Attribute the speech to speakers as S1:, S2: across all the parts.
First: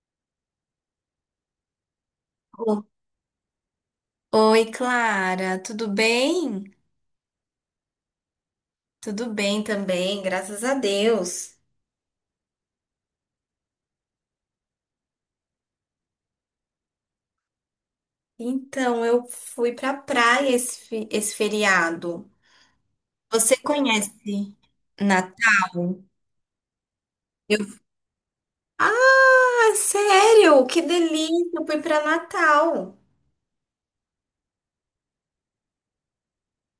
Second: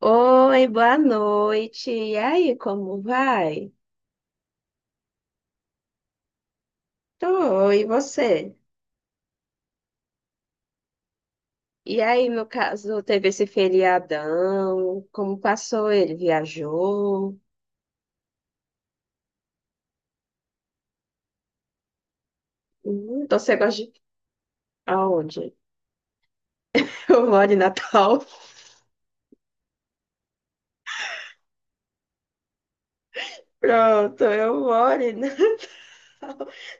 S1: Oi, boa noite. E aí,
S2: O-
S1: como vai?
S2: Oi, Clara, tudo bem?
S1: Tô, e você?
S2: Tudo bem também, graças a Deus.
S1: E aí, no caso, teve esse feriadão? Como passou ele? Viajou?
S2: Então, eu fui pra praia esse feriado.
S1: Então você
S2: Você
S1: gosta de...
S2: conhece
S1: Aonde?
S2: Natal?
S1: Eu moro em
S2: Eu...
S1: Natal.
S2: Ah, sério? Que delícia! Eu fui pra Natal.
S1: Pronto, eu moro em Natal.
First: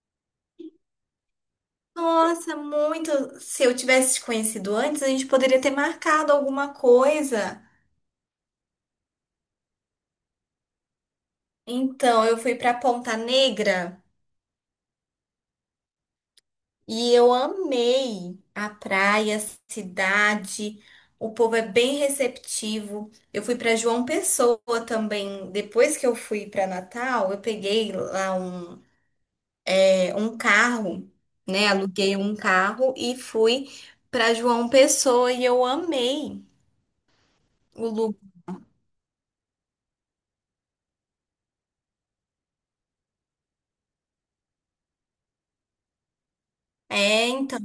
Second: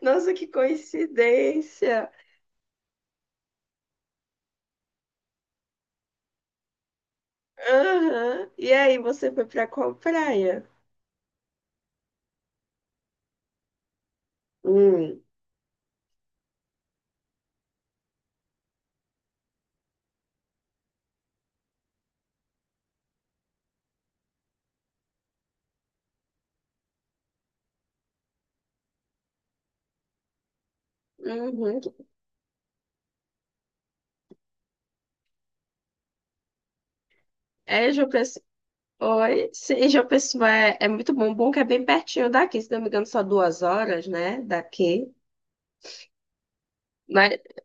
S1: Nossa, que coincidência.
S2: Nossa, muito. Se eu tivesse te conhecido antes, a gente poderia ter marcado alguma coisa.
S1: Aham. E aí, você foi pra qual praia?
S2: Então, eu fui pra Ponta Negra.
S1: Hum.
S2: E eu amei a praia, a cidade. O povo é bem receptivo. Eu fui para João Pessoa também. Depois que eu fui para Natal, eu peguei lá um carro, né?
S1: Uhum.
S2: Aluguei um carro e fui para João Pessoa e eu amei o
S1: É, Ju,
S2: lugar.
S1: oi, sim, João Pessoa é muito bom. Bom que é bem pertinho daqui, se não me engano, só 2 horas, né? Daqui.
S2: É,
S1: Mas,
S2: então.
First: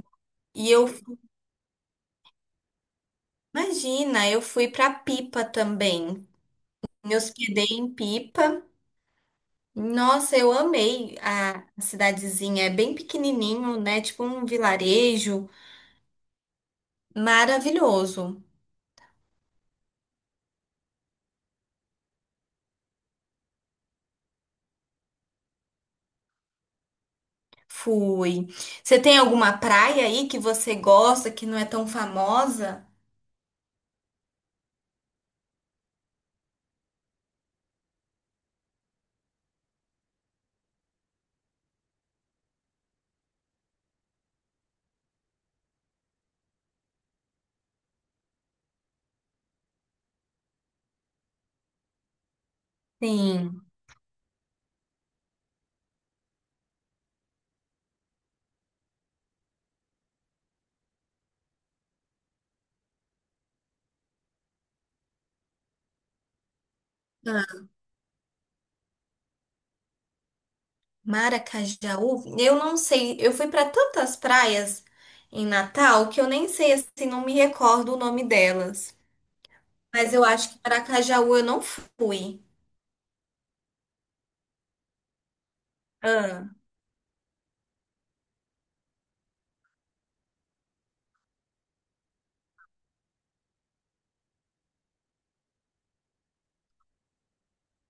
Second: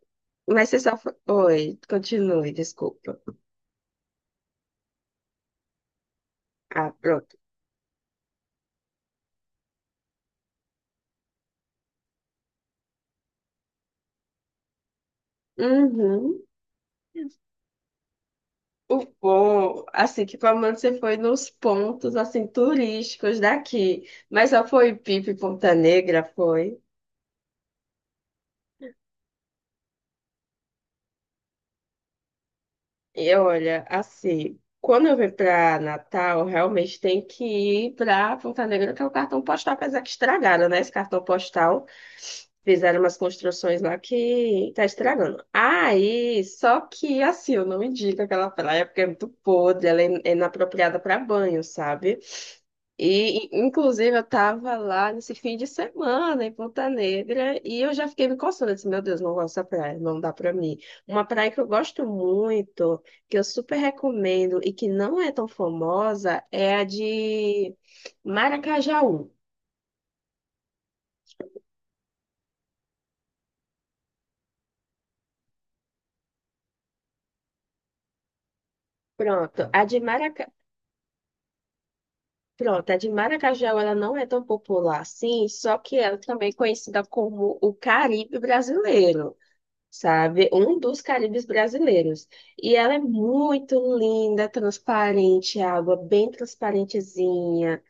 S1: mas
S2: E
S1: você
S2: eu,
S1: só. Foi- Oi, continue, desculpa.
S2: imagina, eu fui para Pipa também.
S1: Ah,
S2: Me
S1: pronto.
S2: hospedei em Pipa. Nossa, eu amei a cidadezinha. É bem pequenininho, né? Tipo um vilarejo.
S1: Uhum.
S2: Maravilhoso.
S1: O bom, assim, que pelo menos você foi nos pontos, assim, turísticos daqui. Mas só foi Pipa e Ponta Negra, foi?
S2: Fui. Você tem alguma praia aí que você gosta, que não é tão famosa?
S1: E olha, assim, quando eu vim para Natal, realmente tem que ir para Ponta Negra, que é o cartão postal, apesar que estragaram, né? Esse cartão postal. Fizeram umas construções lá que tá estragando. Aí, só que assim, eu não indico aquela praia porque é muito podre, ela é inapropriada para banho, sabe? E,
S2: Sim.
S1: inclusive, eu tava lá nesse fim de semana em Ponta Negra e eu já fiquei me coçando. Eu disse, meu Deus, não gosto dessa praia, não dá pra mim. Uma praia que eu gosto muito que eu super recomendo e que não é tão famosa é a
S2: Ah,
S1: de Maracajaú.
S2: Maracajaú? Eu não sei. Eu fui para tantas praias em Natal que eu nem sei, assim, não me recordo o nome delas.
S1: Pronto, a de
S2: Mas eu
S1: Maraca...
S2: acho que Maracajaú eu não fui.
S1: Pronto, a de Maracajaú ela não é tão popular assim, só que ela também
S2: Ah,
S1: é conhecida como o Caribe brasileiro. Sabe? Um dos Caribes brasileiros. E ela é muito linda, transparente, a água bem transparentezinha.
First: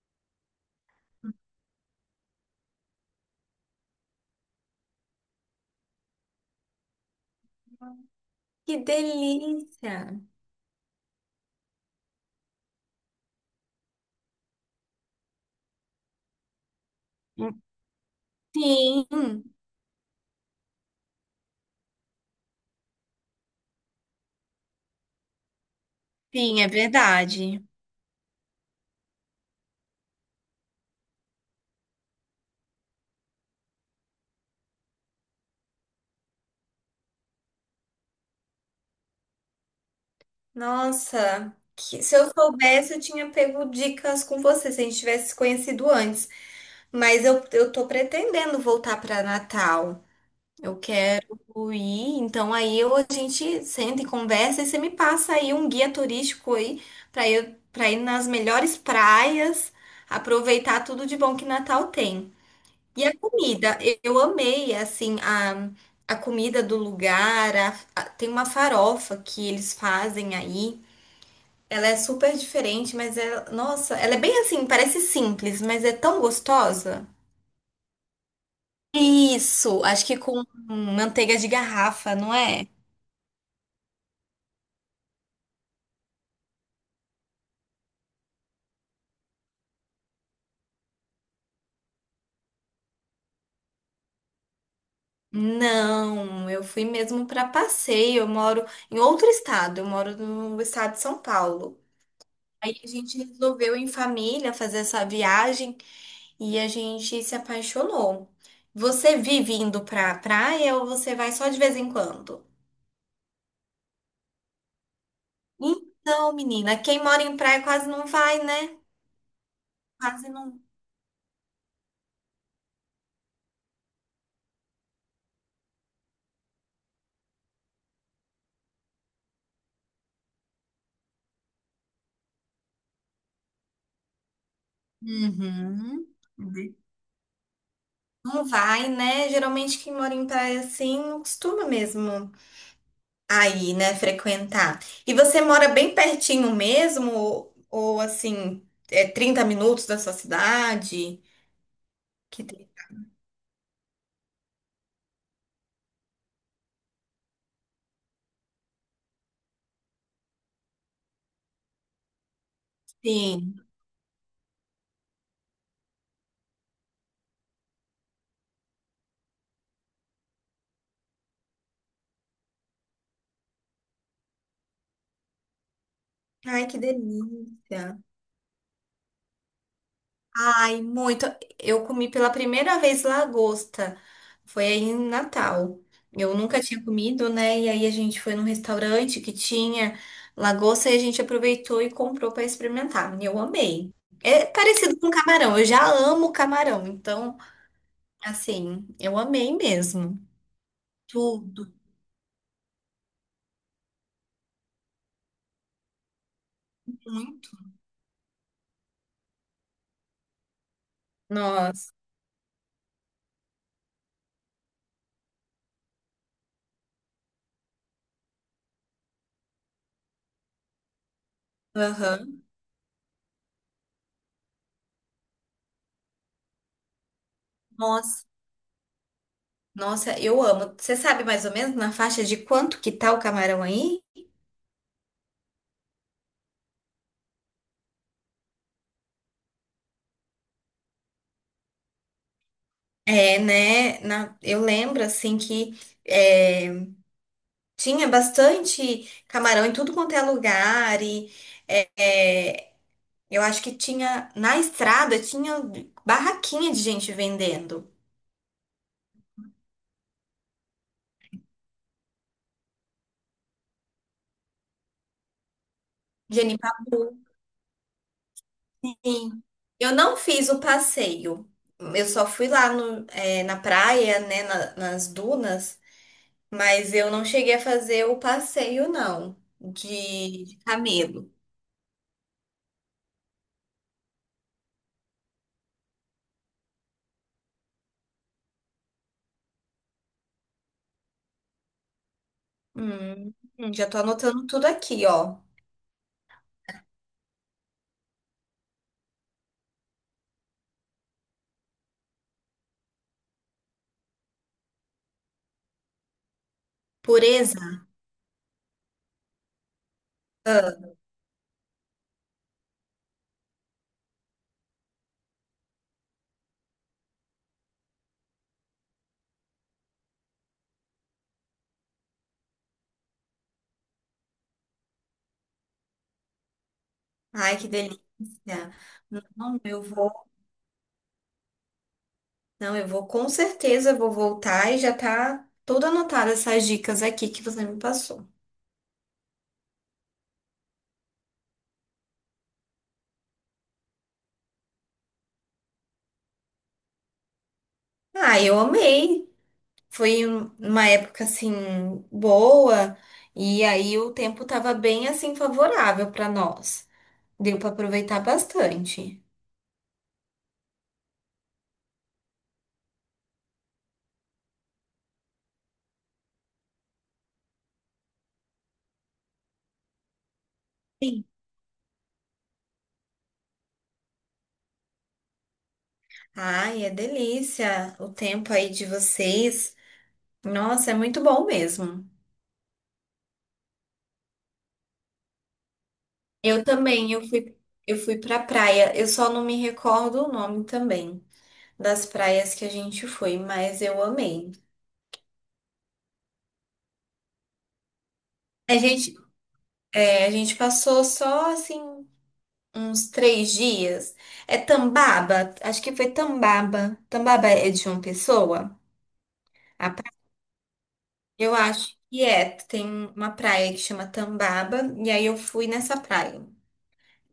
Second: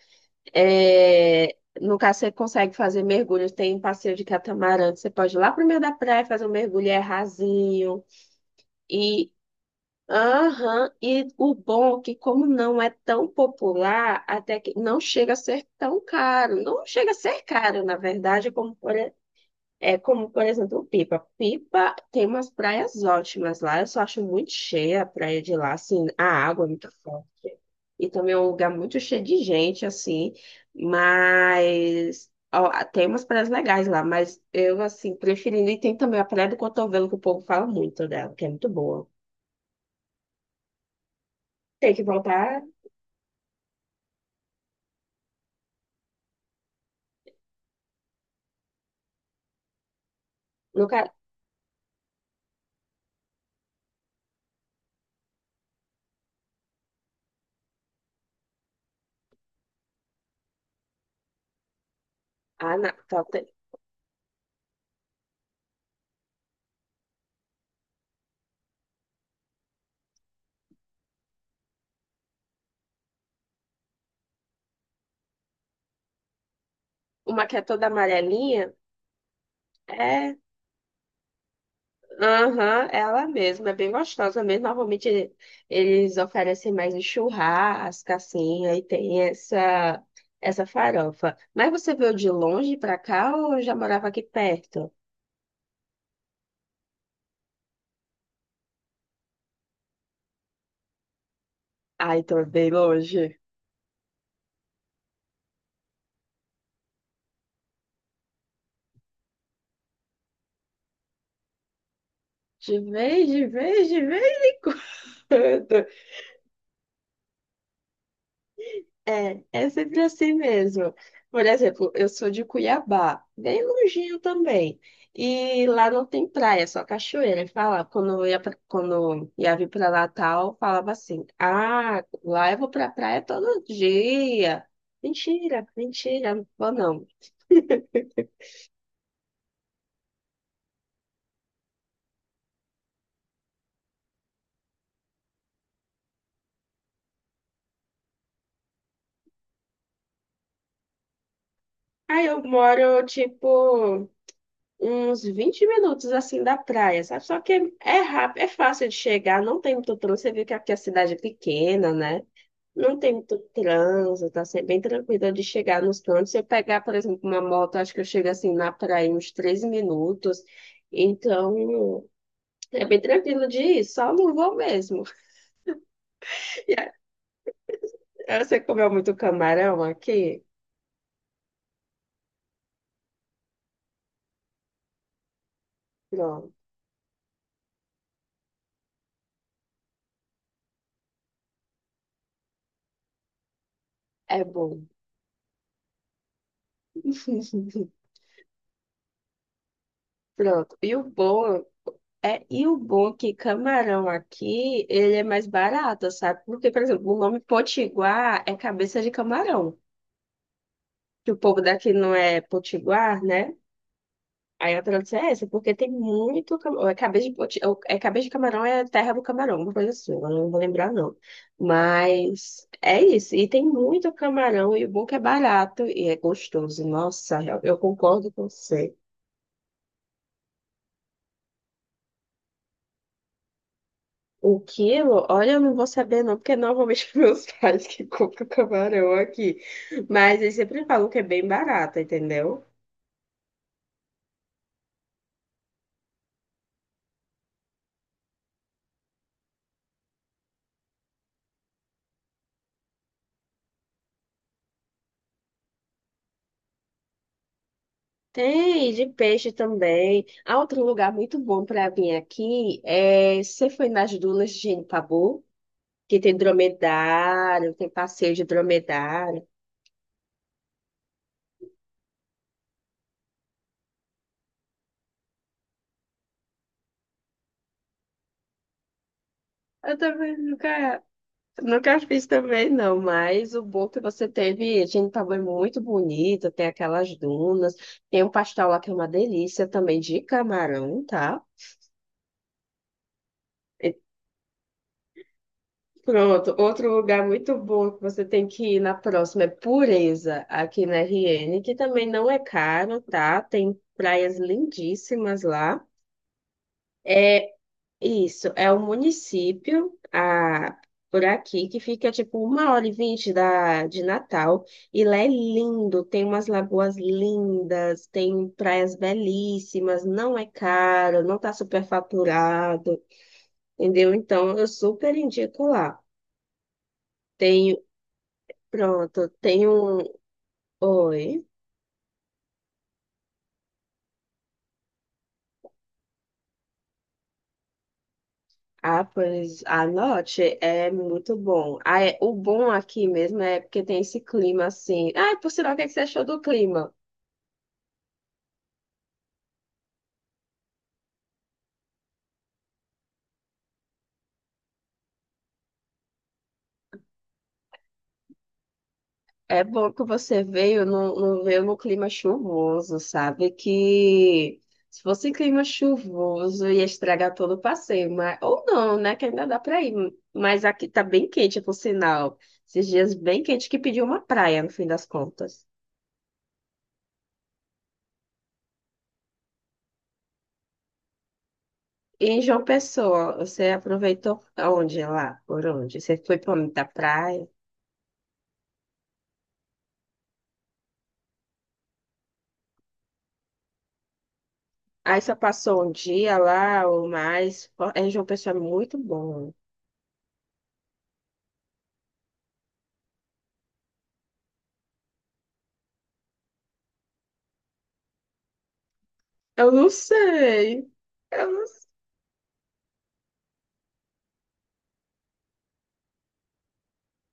S1: É, no caso, você consegue fazer mergulhos. Tem um passeio de catamarã que você pode ir lá pro meio da praia fazer um mergulho, é rasinho.
S2: que
S1: E,
S2: delícia!
S1: aham, e o bom é que, como não é tão popular, até que não chega a ser tão caro. Não chega a ser caro, na verdade, como por
S2: Sim.
S1: é como, por exemplo, Pipa. Pipa tem umas praias ótimas lá. Eu só acho muito cheia a praia de lá, assim, a
S2: Sim,
S1: água é
S2: é
S1: muito forte.
S2: verdade.
S1: E também é um lugar muito cheio de gente, assim. Mas ó, tem umas praias legais lá, mas eu, assim, preferindo. E tem também a Praia do Cotovelo, que o povo fala muito dela, que é muito boa.
S2: Nossa,
S1: Tem
S2: que-
S1: que
S2: se eu
S1: voltar
S2: soubesse, eu tinha pego dicas com você, se a gente tivesse se conhecido antes. Mas eu tô pretendendo voltar para Natal. Eu
S1: no... ca-
S2: quero ir, então aí a gente senta e conversa e você me passa aí um guia turístico aí para ir nas melhores praias, aproveitar tudo de bom que Natal tem.
S1: Ah, na...
S2: E a
S1: tá, tem-
S2: comida, eu amei, assim, a comida do lugar, tem uma farofa que eles fazem aí, ela é super diferente, mas nossa, ela é bem assim, parece simples, mas é tão gostosa.
S1: Uma que é toda amarelinha.
S2: Isso, acho que
S1: É
S2: com manteiga de garrafa, não é?
S1: aham, ela mesma, é bem gostosa mesmo. Normalmente eles oferecem mais em churrasco, assim, essa farofa. Mas você veio de longe pra cá ou já morava aqui perto?
S2: Não, eu fui mesmo para passeio, eu moro em outro estado, eu moro no estado de São Paulo.
S1: Ai, tô bem
S2: Aí a gente
S1: longe.
S2: resolveu em família fazer essa viagem. E a gente se apaixonou. Você vive indo pra praia ou você vai só de vez em quando?
S1: De vez em quando.
S2: Então, menina, quem mora em praia quase não vai, né?
S1: É, é sempre
S2: Quase
S1: assim
S2: não,
S1: mesmo. Por exemplo, eu sou de Cuiabá, bem longinho também. E lá não tem praia, só cachoeira. E fala, quando eu ia, pra- quando eu ia vir para Natal, falava assim: Ah, lá eu vou pra praia todo dia. Mentira,
S2: Uhum.
S1: mentira, não vou não.
S2: Não vai, né? Geralmente quem mora em praia assim não costuma mesmo aí, né, frequentar. E você mora bem pertinho mesmo? Ou, assim, é 30 minutos da sua cidade?
S1: Aí eu
S2: Que delícia.
S1: moro, tipo, uns 20 minutos assim da praia, sabe? Só que é rápido, é fácil de chegar, não tem muito trânsito. Você vê que aqui a cidade é pequena, né? Não tem muito
S2: Sim.
S1: trânsito, tá sempre bem tranquilo de chegar nos cantos. Se eu pegar, por exemplo, uma moto, acho que eu chego assim na praia em uns 13 minutos. Então, é bem tranquilo de ir, só não vou mesmo.
S2: Ai, que delícia.
S1: E aí, você comeu muito camarão aqui?
S2: Ai, muito. Eu comi pela primeira vez lagosta. Foi aí em Natal. Eu
S1: Pronto,
S2: nunca tinha comido, né? E aí a gente foi num restaurante que tinha lagosta e a gente aproveitou e comprou para experimentar. Eu amei.
S1: é
S2: É
S1: bom.
S2: parecido com camarão. Eu já amo camarão. Então, assim, eu amei mesmo.
S1: Pronto.
S2: Tudo,
S1: E o bom é que camarão aqui, ele é mais barato, sabe? Porque, por exemplo, o nome
S2: muito.
S1: potiguar é cabeça de camarão. Que o povo
S2: Nossa.
S1: daqui não é potiguar, né? Aí a tradução é essa, porque tem muito camarão. É cabeça de, poti- ou é cabeça de camarão, é terra do camarão, uma coisa assim, agora eu não vou lembrar não.
S2: Aham.
S1: Mas é isso, e tem muito camarão, e o bom é que é barato e é gostoso. Nossa, eu
S2: Nossa.
S1: concordo com você.
S2: Nossa, eu amo. Você sabe mais ou menos na faixa de quanto que tá o camarão aí?
S1: O quilo, olha, eu não vou saber não, porque normalmente meus pais que compram camarão aqui. Mas eles sempre falam que é bem barato, entendeu?
S2: É, né? Eu lembro, assim, que é, tinha bastante camarão em tudo quanto é lugar. E é, eu acho que tinha, na estrada, tinha barraquinha de gente vendendo.
S1: Tem de peixe também. Há outro lugar muito bom para vir aqui é você foi nas dunas de Pabu, que tem
S2: Genipabu.
S1: dromedário, tem passeio de
S2: Sim.
S1: dromedário.
S2: Eu não fiz o passeio. Eu só fui lá no, é, na praia, né, nas dunas. Mas eu não cheguei a fazer o passeio, não,
S1: Eu também
S2: de
S1: nunca,
S2: camelo.
S1: nunca fiz também não, mas o bom que você teve, Pabu é muito bonito, tem aquelas dunas, tem um pastel lá que é uma delícia também de camarão, tá?
S2: Hum, já tô anotando tudo aqui, ó.
S1: Pronto, outro lugar muito bom que você tem que ir na próxima é Pureza, aqui na RN, que também não é caro, tá? Tem praias lindíssimas lá. É
S2: Pureza.
S1: isso, é um município ah,
S2: Ah,
S1: por aqui que fica tipo 1 hora e 20 da, de Natal, e lá é lindo, tem umas lagoas lindas, tem praias belíssimas, não é caro, não tá superfaturado, entendeu? Então eu super indico lá.
S2: ai, que
S1: Tem
S2: delícia.
S1: pronto,
S2: Não,
S1: tem
S2: eu
S1: um.
S2: vou,
S1: Oi.
S2: não, eu vou com certeza vou voltar e já tá tudo anotado essas dicas aqui que você me passou.
S1: Ah, pois anote, é muito bom. Ah, é... O bom aqui mesmo é porque tem esse clima assim. Ah, por sinal, o que é que você achou do clima?
S2: Ah, eu amei. Foi uma época assim boa e aí o tempo tava bem assim favorável para nós. Deu para aproveitar bastante.
S1: É bom que você veio, não, não veio no clima chuvoso, sabe? Que se fosse clima chuvoso ia estragar todo o passeio, mas... ou não, né? Que ainda dá pra ir. Mas aqui tá
S2: Sim.
S1: bem quente, por sinal. Esses dias bem quente que pediu uma praia, no fim das contas.
S2: Ai, é delícia o tempo aí de vocês. Nossa, é muito bom mesmo.
S1: E em João Pessoa, você aproveitou onde lá? Por onde? Você foi
S2: Eu
S1: para da
S2: também,
S1: praia?
S2: eu fui pra praia. Eu só não me recordo o nome também das praias que a gente foi, mas eu amei.
S1: Aí só passou um dia lá ou mais? É, em João Pessoa é
S2: A
S1: muito
S2: gente,
S1: bom.
S2: a gente passou só assim uns 3 dias. É Tambaba, acho que foi Tambaba. Tambaba é de uma pessoa?
S1: Eu não
S2: A pra-
S1: sei. Eu
S2: Eu
S1: não sei.
S2: acho que é. Tem uma praia que chama Tambaba, e aí eu fui nessa praia.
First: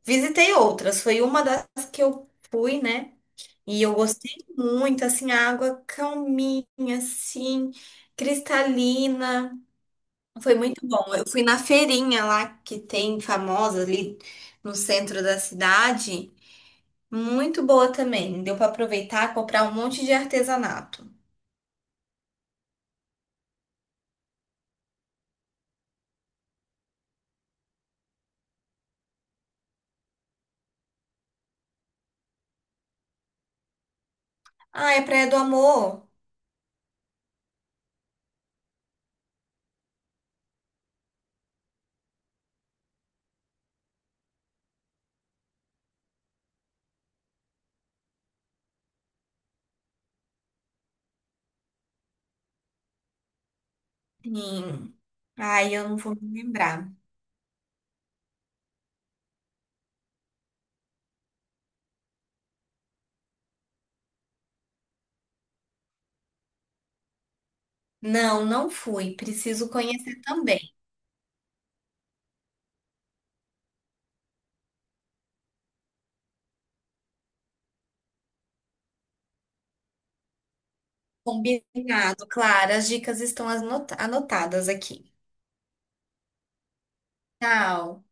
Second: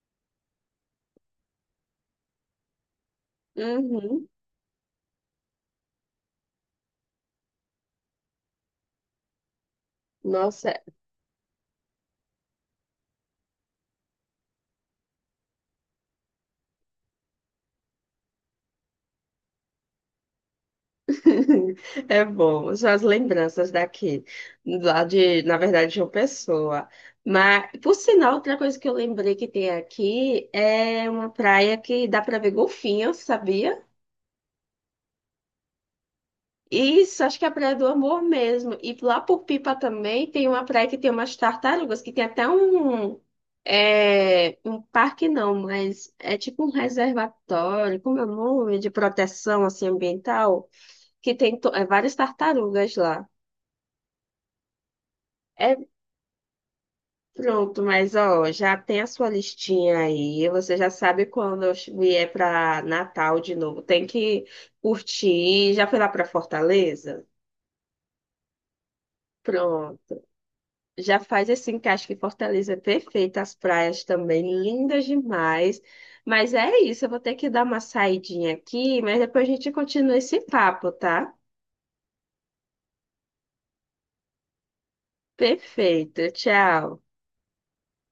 S2: Visitei outras, foi uma das que eu fui, né? E eu
S1: Uhum.
S2: gostei muito, assim, a água calminha, assim, cristalina. Foi
S1: Nossa, é
S2: muito bom. Eu fui na feirinha lá que tem famosa ali no centro da cidade. Muito boa também. Deu para aproveitar, comprar um monte de artesanato.
S1: é bom. São as lembranças daqui, lá de, na verdade, de João Pessoa. Mas, por sinal, outra coisa que eu lembrei que tem aqui é uma praia que dá para ver golfinhos, sabia?
S2: Ah, é Praia do Amor?
S1: Isso, acho que é a Praia do Amor mesmo. E lá por Pipa também tem uma praia que tem umas tartarugas, que tem até um, é, um parque não, mas é tipo um reservatório, como é o nome, de proteção assim, ambiental, que tem to- é, várias tartarugas lá.
S2: Sim.
S1: É
S2: Ai, eu não vou me lembrar.
S1: pronto, mas ó, já tem a sua listinha aí. Você já sabe quando eu vier para Natal de novo. Tem que curtir. Já foi lá para Fortaleza?
S2: Não, não fui. Preciso
S1: Pronto.
S2: conhecer também.
S1: Já faz esse encaixe que Fortaleza é perfeita, as praias também lindas demais. Mas é isso, eu vou ter que dar uma saidinha aqui, mas depois a gente continua esse papo, tá?
S2: Combinado, claro. As dicas estão anotadas aqui.
S1: Perfeito, tchau.
S2: Tchau.